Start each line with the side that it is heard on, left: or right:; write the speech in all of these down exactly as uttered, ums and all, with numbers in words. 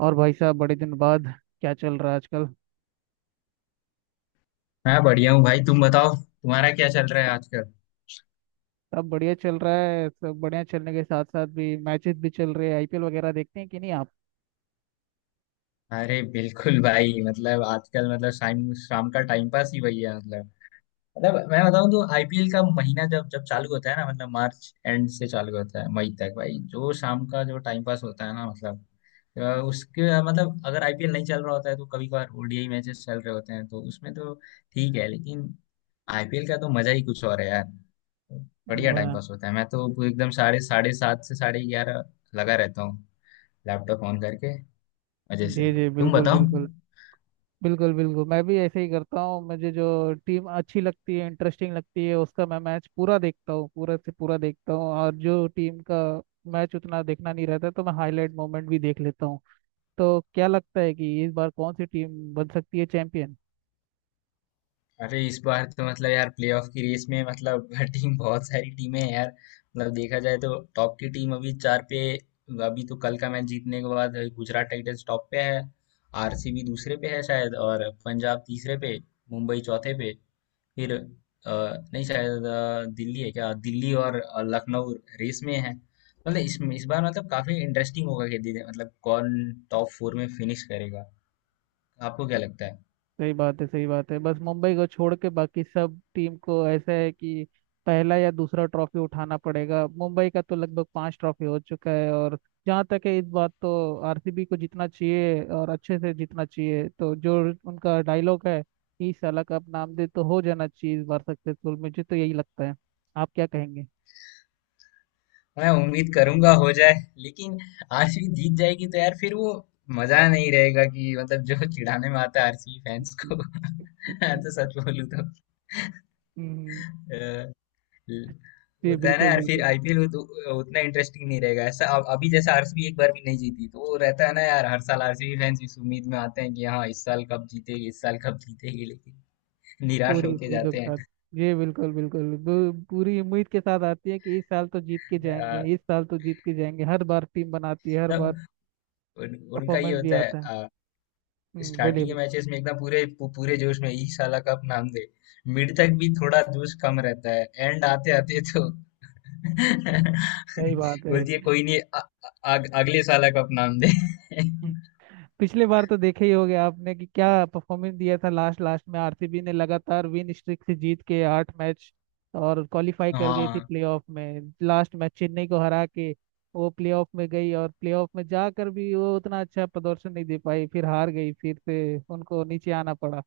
right: और भाई साहब बड़े दिन बाद क्या चल रहा है आजकल।
left: मैं बढ़िया हूँ भाई। तुम बताओ, तुम्हारा क्या चल रहा है आजकल?
right: सब बढ़िया चल रहा है। सब बढ़िया चलने के साथ साथ भी मैचेस भी चल रहे हैं, आई पी एल वगैरह देखते हैं कि नहीं आप?
left: अरे बिल्कुल भाई, मतलब आजकल मतलब शाम शाम का टाइम पास ही वही है मतलब। मतलब मैं बताऊँ तो आईपीएल का महीना जब जब चालू होता है ना, मतलब मार्च एंड से चालू होता है मई तक भाई, जो शाम का जो टाइम पास होता है ना, मतलब अ, उसके मतलब अगर आईपीएल नहीं चल रहा होता है तो कभी कभार ओडीआई मैचेस चल रहे होते हैं तो उसमें तो ठीक है, लेकिन आईपीएल का तो मजा ही कुछ और है यार। बढ़िया टाइम
right: वाह।
left: पास होता है, मैं तो एकदम साढ़े साढ़े सात से साढ़े ग्यारह लगा रहता हूँ, लैपटॉप ऑन करके, मजे से।
right: जी जी,
left: तुम
right: बिल्कुल
left: बताओ।
right: बिल्कुल। बिल्कुल बिल्कुल, मैं भी ऐसे ही करता हूँ। मुझे जो टीम अच्छी लगती है, इंटरेस्टिंग लगती है, उसका मैं मैच पूरा देखता हूँ, पूरा से पूरा देखता हूँ। और जो टीम का मैच उतना देखना नहीं रहता तो मैं हाईलाइट मोमेंट भी देख लेता हूँ। तो क्या लगता है कि इस बार कौन सी टीम बन सकती है चैंपियन?
left: अरे इस बार तो मतलब यार प्लेऑफ की रेस में मतलब टीम, बहुत सारी टीमें हैं यार। मतलब देखा जाए तो टॉप की टीम अभी चार पे। अभी तो कल का मैच जीतने के बाद गुजरात टाइटंस टॉप पे है, आरसीबी दूसरे पे है शायद, और पंजाब तीसरे पे, मुंबई चौथे पे, फिर अ, नहीं शायद अ, दिल्ली है, क्या दिल्ली और अ, लखनऊ रेस में है। मतलब इस इस बार मतलब काफी इंटरेस्टिंग होगा कि दिल्ली- मतलब कौन टॉप फोर में फिनिश करेगा। आपको क्या लगता है?
right: सही बात है, सही बात है। बस मुंबई को छोड़ के बाकी सब टीम को ऐसा है कि पहला या दूसरा ट्रॉफी उठाना पड़ेगा। मुंबई का तो लगभग पांच ट्रॉफी हो चुका है। और जहाँ तक है इस बात तो आर सी बी को जीतना चाहिए, और अच्छे से जीतना चाहिए। तो जो उनका डायलॉग है इस साल का, अब नाम दे तो हो जाना चाहिए इस बार सक्सेसफुल। मुझे तो यही लगता है। आप क्या कहेंगे?
left: मैं उम्मीद करूंगा हो जाए, लेकिन आरसीबी जीत जाएगी तो यार फिर वो मजा नहीं रहेगा कि मतलब जो चिढ़ाने में आता है आरसीबी फैंस को। मैं तो सच बोलूं तो।
right: हम्म,
left: अ, हम्म,
right: जी
left: होता है ना
right: बिल्कुल
left: यार, फिर
right: बिल्कुल।
left: आईपीएल उतना इंटरेस्टिंग नहीं रहेगा ऐसा। अब अभी जैसा आरसीबी एक बार भी नहीं जीती, तो वो रहता है ना यार, हर साल आरसीबी फैंस इस उम्मीद में आते हैं कि हाँ इस साल कब जीतेगी, इस साल कब जीतेगी, लेकिन निराश
right: पूरी
left: होके
right: उम्मीदों के
left: जाते
right: साथ,
left: हैं।
right: जी बिल्कुल बिल्कुल। पू- पूरी उम्मीद के साथ आती है कि इस साल तो जीत के जाएंगे,
left: अ,
right: इस साल तो जीत के जाएंगे। हर बार टीम बनाती है, हर
left: तब
right: बार
left: उन, उनका ये
right: परफॉर्मेंस भी
left: होता
right: आता है।
left: है
right: हम्म बोलिए
left: स्टार्टिंग के
right: बोलिए।
left: मैचेस में एकदम पूरे पू- पूरे जोश में, इस साल कप नाम दे। मिड तक भी थोड़ा जोश कम रहता है। एंड आते आते तो
right: सही बात है।
left: बोलती है कोई नहीं, अ- अ- अग- अगले साल कप नाम दे।
right: हम्म। पिछले बार तो देखे ही होंगे आपने कि क्या परफॉर्मेंस दिया था। लास्ट लास्ट में आर सी बी ने लगातार विन स्ट्रिक से जीत के आठ मैच, और क्वालिफाई कर गई थी
left: हाँ,
right: प्लेऑफ में, लास्ट मैच चेन्नई को हरा के। वो प्लेऑफ में गई और प्लेऑफ में जाकर भी वो उतना अच्छा प्रदर्शन नहीं दे पाई, फिर हार गई, फिर से उनको नीचे आना पड़ा।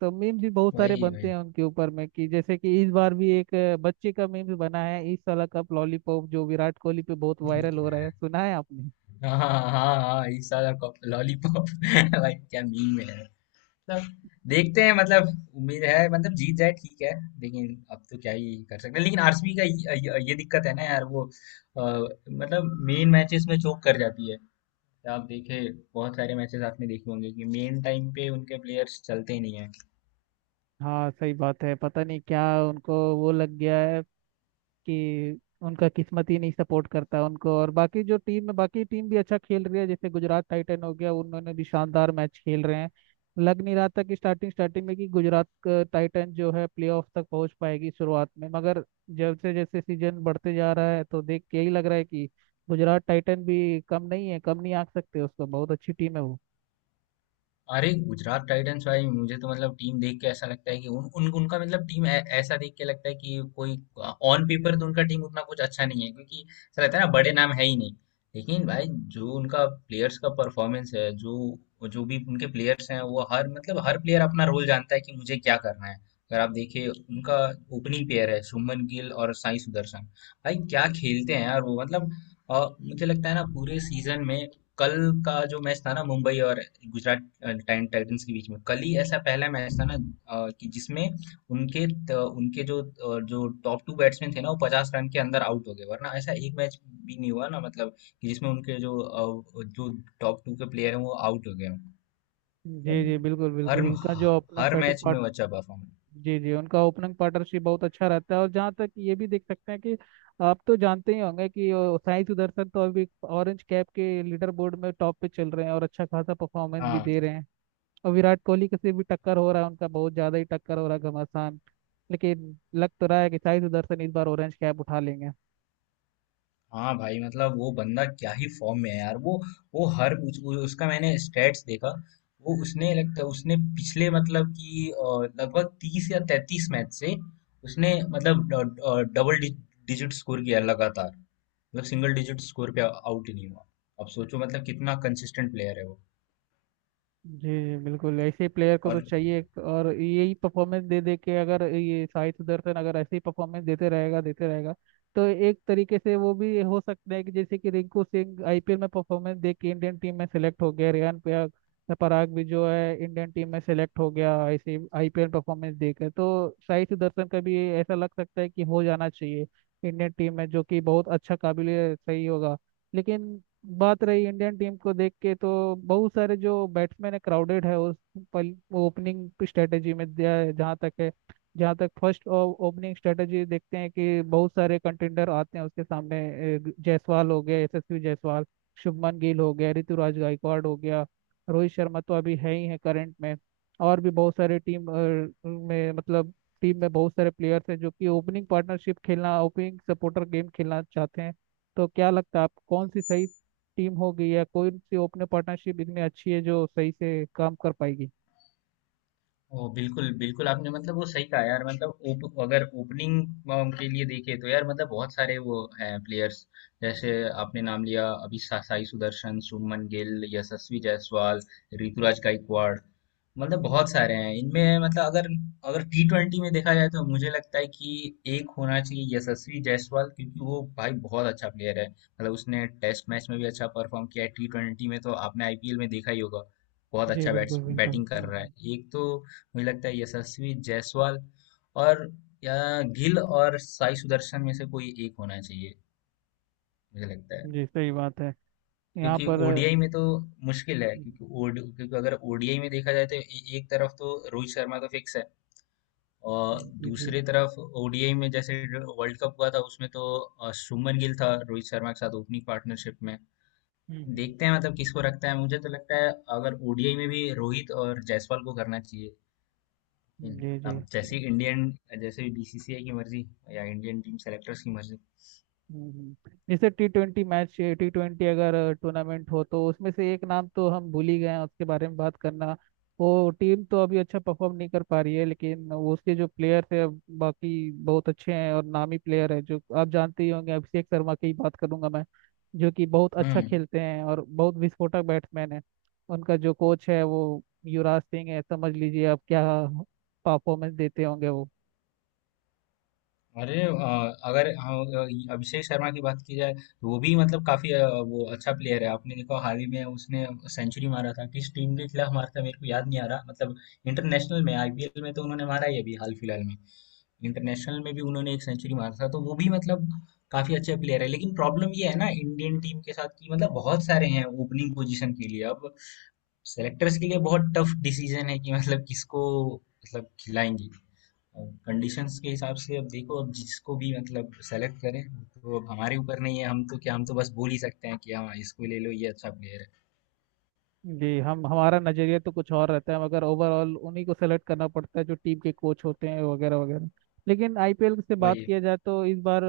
right: तो मीम्स भी बहुत सारे
left: वही
right: बनते
left: वही।
right: हैं उनके ऊपर में। कि जैसे कि इस बार भी एक अ, बच्चे का मीम्स बना है, इस साल का लॉलीपॉप, जो विराट कोहली पे बहुत वायरल हो रहा है। सुना है आपने?
left: हाँ, हाँ, हाँ, हाँ, इस साल लॉलीपॉप। भाई क्या मीम है। मतलब देखते हैं, मतलब उम्मीद है मतलब जीत जाए ठीक है। लेकिन अब तो क्या ही कर सकते हैं, लेकिन आरसीबी का ये, ये ये दिक्कत है ना यार, वो अ, मतलब मेन मैचेस में चोक कर जाती है। आप देखे, बहुत सारे मैचेस आपने देखे होंगे कि मेन टाइम पे उनके प्लेयर्स चलते ही नहीं।
right: हाँ सही बात है। पता नहीं क्या उनको वो लग गया है कि उनका किस्मत ही नहीं सपोर्ट करता उनको। और बाकी जो टीम है, बाकी टीम भी अच्छा खेल रही है। जैसे गुजरात टाइटन हो गया, उन्होंने भी शानदार मैच खेल रहे हैं। लग नहीं रहा था कि स्टार्टिंग स्टार्टिंग में कि गुजरात का टाइटन जो है प्लेऑफ तक पहुंच पाएगी शुरुआत में, मगर जैसे जैसे सीजन बढ़ते जा रहा है तो देख के यही लग रहा है कि गुजरात टाइटन भी कम नहीं है। कम नहीं आंक सकते उसको, बहुत अच्छी टीम है वो।
left: अरे गुजरात टाइटंस भाई, मुझे तो मतलब टीम देख के ऐसा लगता है कि उन, उन उनका मतलब टीम ऐ- ऐसा देख के लगता है कि कोई ऑन पेपर तो उनका टीम उतना कुछ अच्छा नहीं है, क्योंकि ऐसा रहता है ना बड़े नाम है ही नहीं। लेकिन भाई जो उनका प्लेयर्स का परफॉर्मेंस है, जो जो भी उनके प्लेयर्स हैं वो हर मतलब हर प्लेयर अपना रोल जानता है कि मुझे क्या करना है। अगर आप देखिए, उनका ओपनिंग पेयर है शुभमन गिल और साई सुदर्शन। भाई क्या खेलते हैं यार वो, मतलब अ, मुझे लगता है ना पूरे सीजन में, कल का जो मैच था ना मुंबई और गुजरात टाइम टाइटंस के बीच में, कल ही ऐसा पहला मैच था ना, अ, कि जिसमें उनके त, उनके जो अ, जो टॉप टू बैट्समैन थे ना वो पचास रन के अंदर आउट हो गए, वरना ऐसा एक मैच भी नहीं हुआ ना, मतलब कि जिसमें उनके जो अ, जो टॉप टू के प्लेयर हैं वो आउट हो गए हों। तो
right: जी जी बिल्कुल
left: हर
right: बिल्कुल, उसका जो अपना
left: हर
right: पैटर्न,
left: मैच में वो अच्छा परफॉर्मेंस।
right: जी जी, उनका ओपनिंग पार्टनरशिप बहुत अच्छा रहता है। और जहाँ तक ये भी देख सकते हैं कि आप तो जानते ही होंगे कि अ, साई सुदर्शन तो अभी ऑरेंज कैप के लीडर बोर्ड में टॉप पे चल रहे हैं और अच्छा खासा परफॉर्मेंस भी
left: हाँ
right: दे रहे हैं। और विराट कोहली के से भी टक्कर हो रहा है उनका, बहुत ज़्यादा ही टक्कर हो रहा है, घमासान। लेकिन लग तो रहा है कि साई सुदर्शन इस बार ऑरेंज कैप उठा लेंगे।
left: हाँ भाई, मतलब वो बंदा क्या ही फॉर्म में है यार, वो वो हर उस, उ- उसका मैंने स्टेट्स देखा। वो, उसने लगता उसने पिछले मतलब कि अ, लगभग तीस या तैतीस मैच से उसने मतलब ड- अ, डबल डि, डिजिट स्कोर किया लगातार, मतलब सिंगल डिजिट स्कोर पे आउट ही नहीं हुआ। अब सोचो मतलब कितना कंसिस्टेंट प्लेयर है वो।
right: जी बिल्कुल, ऐसे प्लेयर को तो
left: और
right: चाहिए। एक और यही परफॉर्मेंस दे दे के, अगर ये साई सुदर्शन अगर ऐसे ही परफॉर्मेंस देते रहेगा देते रहेगा, तो एक तरीके से वो भी हो सकता है कि जैसे कि Rinku Singh I P L में परफॉर्मेंस दे के इंडियन टीम में सेलेक्ट हो गया, रेयान पराग। पराग भी जो है इंडियन टीम में सेलेक्ट हो गया ऐसे आई पी एल परफॉर्मेंस दे के। तो साई सुदर्शन का भी ऐसा लग सकता है कि हो जाना चाहिए इंडियन टीम में, जो कि बहुत अच्छा, काबिल, सही होगा। लेकिन बात रही इंडियन टीम को देख के तो बहुत सारे जो बैट्समैन है, क्राउडेड है उस पल ओपनिंग स्ट्रेटेजी में दिया है। जहाँ तक है, जहाँ तक फर्स्ट ओपनिंग स्ट्रेटेजी देखते हैं कि बहुत सारे कंटेंडर आते हैं उसके सामने। ए, जायसवाल हो गया, यशस्वी जायसवाल, शुभमन गिल हो गया, ऋतुराज गायकवाड़ हो गया, रोहित शर्मा तो अभी है ही है करंट में। और भी बहुत सारे टीम अ, में, मतलब टीम में बहुत सारे प्लेयर्स हैं जो कि ओपनिंग पार्टनरशिप खेलना, ओपनिंग सपोर्टर गेम खेलना चाहते हैं। तो क्या लगता है आप, कौन सी सही टीम होगी, या कोई सी ओपन पार्टनरशिप इतनी अच्छी है जो सही से काम कर पाएगी?
left: ओह, बिल्कुल, बिल्कुल आपने मतलब वो सही कहा यार, मतलब ओप अगर ओपनिंग के लिए देखें तो यार मतलब बहुत सारे वो हैं प्लेयर्स, जैसे आपने नाम लिया अभी सा- साई सुदर्शन, शुभमन गिल, यशस्वी जायसवाल, ऋतुराज गायकवाड़, मतलब बहुत सारे हैं इनमें। मतलब अगर अगर टी ट्वेंटी में देखा जाए तो मुझे लगता है कि एक होना चाहिए यशस्वी जायसवाल, क्योंकि वो भाई बहुत अच्छा प्लेयर है, मतलब उसने टेस्ट मैच में भी अच्छा परफॉर्म किया है। टी ट्वेंटी में तो आपने आईपीएल में देखा ही होगा, बहुत
right: जी
left: अच्छा
right: बिल्कुल
left: बैट्स
right: बिल्कुल,
left: बैटिंग कर
right: हम्म,
left: रहा
right: हम्म,
left: है एक तो। मुझे लगता है यशस्वी जायसवाल और या गिल और साई सुदर्शन में से कोई एक होना चाहिए, मुझे लगता है।
right: जी सही बात है, यहाँ
left: क्योंकि
right: पर
left: ओडीआई में तो मुश्किल है,
right: हम्म,
left: क्योंकि O D क्योंकि अगर ओडीआई में देखा जाए तो ए- एक तरफ तो रोहित शर्मा तो फिक्स है, और
right: हम्म, जी जी,
left: दूसरी तरफ ओडीआई में जैसे वर्ल्ड कप हुआ था उसमें तो अ, शुभमन गिल था रोहित शर्मा के साथ ओपनिंग पार्टनरशिप में।
right: हम्म,
left: देखते हैं मतलब किसको रखता है, मुझे तो लगता है अगर ओडीआई में भी रोहित और जायसवाल को करना चाहिए।
right: हम्म,
left: हम्म।
right: जी
left: अब जैसे
right: जी,
left: ही इंडियन, जैसे बीसीसीआई की मर्जी या इंडियन टीम सेलेक्टर्स की मर्जी।
right: हम्म, जैसे T twenty match, T twenty अगर टूर्नामेंट हो तो उसमें से एक नाम तो हम भूल ही गए हैं उसके बारे में बात करना। वो टीम तो अभी अच्छा परफॉर्म नहीं कर पा रही है, लेकिन उसके जो प्लेयर्स है बाकी बहुत अच्छे हैं और नामी प्लेयर है। जो आप जानते ही होंगे, अभिषेक शर्मा की ही बात करूंगा मैं, जो कि बहुत अच्छा
left: हम्म।
right: खेलते हैं और बहुत विस्फोटक बैट्समैन है। उनका जो कोच है वो युवराज सिंह है, समझ लीजिए आप क्या परफॉर्मेंस देते होंगे वो।
left: अरे अ, अगर हम, अ, अभिषेक शर्मा की बात की जाए तो वो भी मतलब काफी अ, वो अच्छा प्लेयर है। आपने देखा, हाल ही में उसने सेंचुरी मारा था। किस टीम के खिलाफ मारा था मेरे को याद नहीं आ रहा, मतलब इंटरनेशनल में। आईपीएल में तो उन्होंने मारा ही, अभी हाल फिलहाल में इंटरनेशनल में भी उन्होंने एक सेंचुरी मारा था। तो वो भी मतलब काफी अच्छे प्लेयर है, लेकिन प्रॉब्लम ये है ना इंडियन टीम के साथ कि मतलब बहुत सारे हैं ओपनिंग पोजीशन के लिए। अब सेलेक्टर्स के लिए बहुत टफ डिसीजन है कि मतलब किसको मतलब खिलाएंगे कंडीशंस के हिसाब से। अब देखो, अब जिसको भी मतलब सेलेक्ट करें, तो अब हमारे ऊपर नहीं है। हम तो क्या, हम तो बस बोल ही सकते हैं कि हाँ इसको ले लो, ये अच्छा प्लेयर है।
right: जी, हम हमारा नजरिया तो कुछ और रहता है, मगर ओवरऑल उन्हीं को सेलेक्ट करना पड़ता है जो टीम के कोच होते हैं, वगैरह वगैरह। लेकिन आई पी एल से बात
left: वही है।
right: किया जाए तो इस बार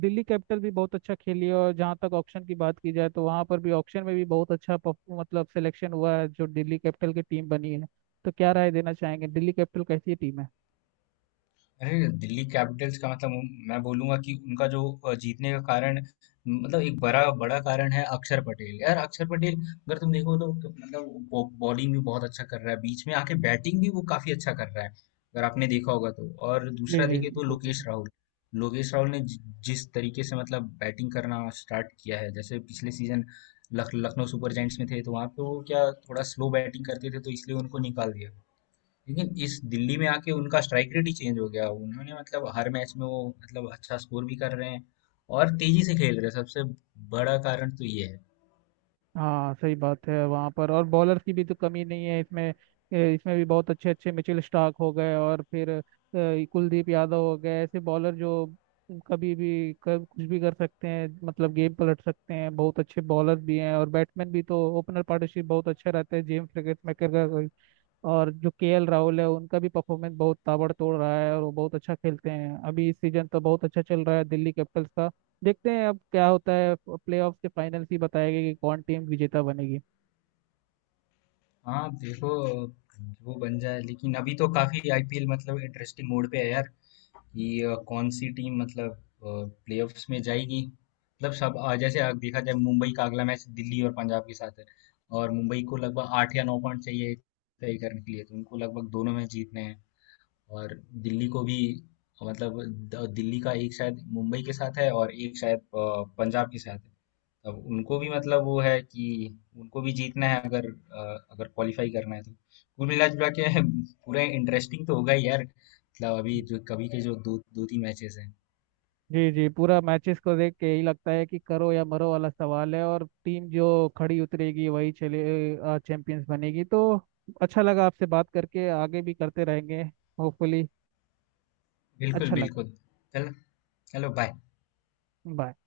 right: दिल्ली कैपिटल भी बहुत अच्छा खेली है। और जहाँ तक ऑक्शन की बात की जाए तो वहाँ पर भी ऑक्शन में भी बहुत अच्छा परफ- मतलब सिलेक्शन हुआ है जो दिल्ली कैपिटल की टीम बनी है। तो क्या राय देना चाहेंगे, दिल्ली कैपिटल कैसी टीम है?
left: अरे! दिल्ली कैपिटल्स का मतलब, मैं बोलूँगा कि उनका जो अ, जीतने का कारण, मतलब एक बड़ा बड़ा कारण है अक्षर पटेल। यार अक्षर पटेल अगर तुम देखो तो मतलब बॉ- बॉलिंग भी बहुत अच्छा कर रहा है, बीच में आके बैटिंग भी वो काफी अच्छा कर रहा है अगर आपने देखा होगा तो। और
right: जी
left: दूसरा
right: जी
left: देखिए तो
right: बिल्कुल।
left: लोकेश राहुल। लोकेश राहुल ने जि- जिस तरीके से मतलब बैटिंग करना स्टार्ट किया है, जैसे पिछले सीजन लख, लखनऊ सुपर जायंट्स में थे तो वहां पे वो क्या थोड़ा स्लो बैटिंग करते थे, तो इसलिए उनको निकाल दिया। लेकिन इस दिल्ली में आके उनका स्ट्राइक रेट ही चेंज हो गया, उन्होंने मतलब हर मैच में वो मतलब अच्छा स्कोर भी कर रहे हैं और तेजी से खेल रहे हैं। सबसे बड़ा कारण तो ये है।
right: हाँ सही बात है। वहाँ पर और बॉलर्स की भी तो कमी नहीं है इसमें। ए, इसमें भी बहुत अच्छे अच्छे मिचेल स्टार्क हो गए, और फिर ए, कुलदीप यादव हो गए। ऐसे बॉलर जो कभी भी कर, कुछ भी कर सकते हैं, मतलब गेम पलट सकते हैं, बहुत अच्छे बॉलर भी हैं और बैट्समैन भी। तो ओपनर पार्टनरशिप बहुत अच्छा रहता है जेम्स क्रिकेट मेकर का। और जो के एल राहुल है उनका भी परफॉर्मेंस बहुत ताबड़तोड़ रहा है, और वो बहुत अच्छा खेलते हैं। अभी इस सीजन तो बहुत अच्छा चल रहा है दिल्ली कैपिटल्स का। देखते हैं अब क्या होता है, प्लेऑफ के फाइनल ही बताएगा कि कौन टीम विजेता बनेगी।
left: हाँ देखो, वो बन जाए, लेकिन अभी तो काफी आईपीएल मतलब इंटरेस्टिंग मोड पे है यार, कि अ, कौन सी टीम मतलब प्लेऑफ्स में जाएगी, मतलब सब अ, जैसे अगर देखा जाए मुंबई का अगला मैच दिल्ली और पंजाब के साथ है, और मुंबई को लगभग आठ या नौ पॉइंट चाहिए तय करने के लिए, तो उनको लगभग दोनों मैच जीतने हैं। और दिल्ली को भी मतलब द- दिल्ली का एक शायद मुंबई के साथ है और एक शायद अ, पंजाब के साथ है। अब उनको भी मतलब वो है कि उनको भी जीतना है अगर अ, अगर क्वालिफाई करना है तो। कुल मिला जुला के पूरा इंटरेस्टिंग तो होगा ही यार, मतलब अभी जो कभी के जो दो दो तीन मैचेस हैं।
right: जी जी, पूरा मैचेस को देख के यही लगता है कि करो या मरो वाला सवाल है, और टीम जो खड़ी उतरेगी वही चले चैंपियंस बनेगी। तो अच्छा लगा आपसे बात करके, आगे भी करते रहेंगे होपफुली।
left: बिल्कुल
right: अच्छा लगा।
left: बिल्कुल। चल चलो, बाय।
right: बाय।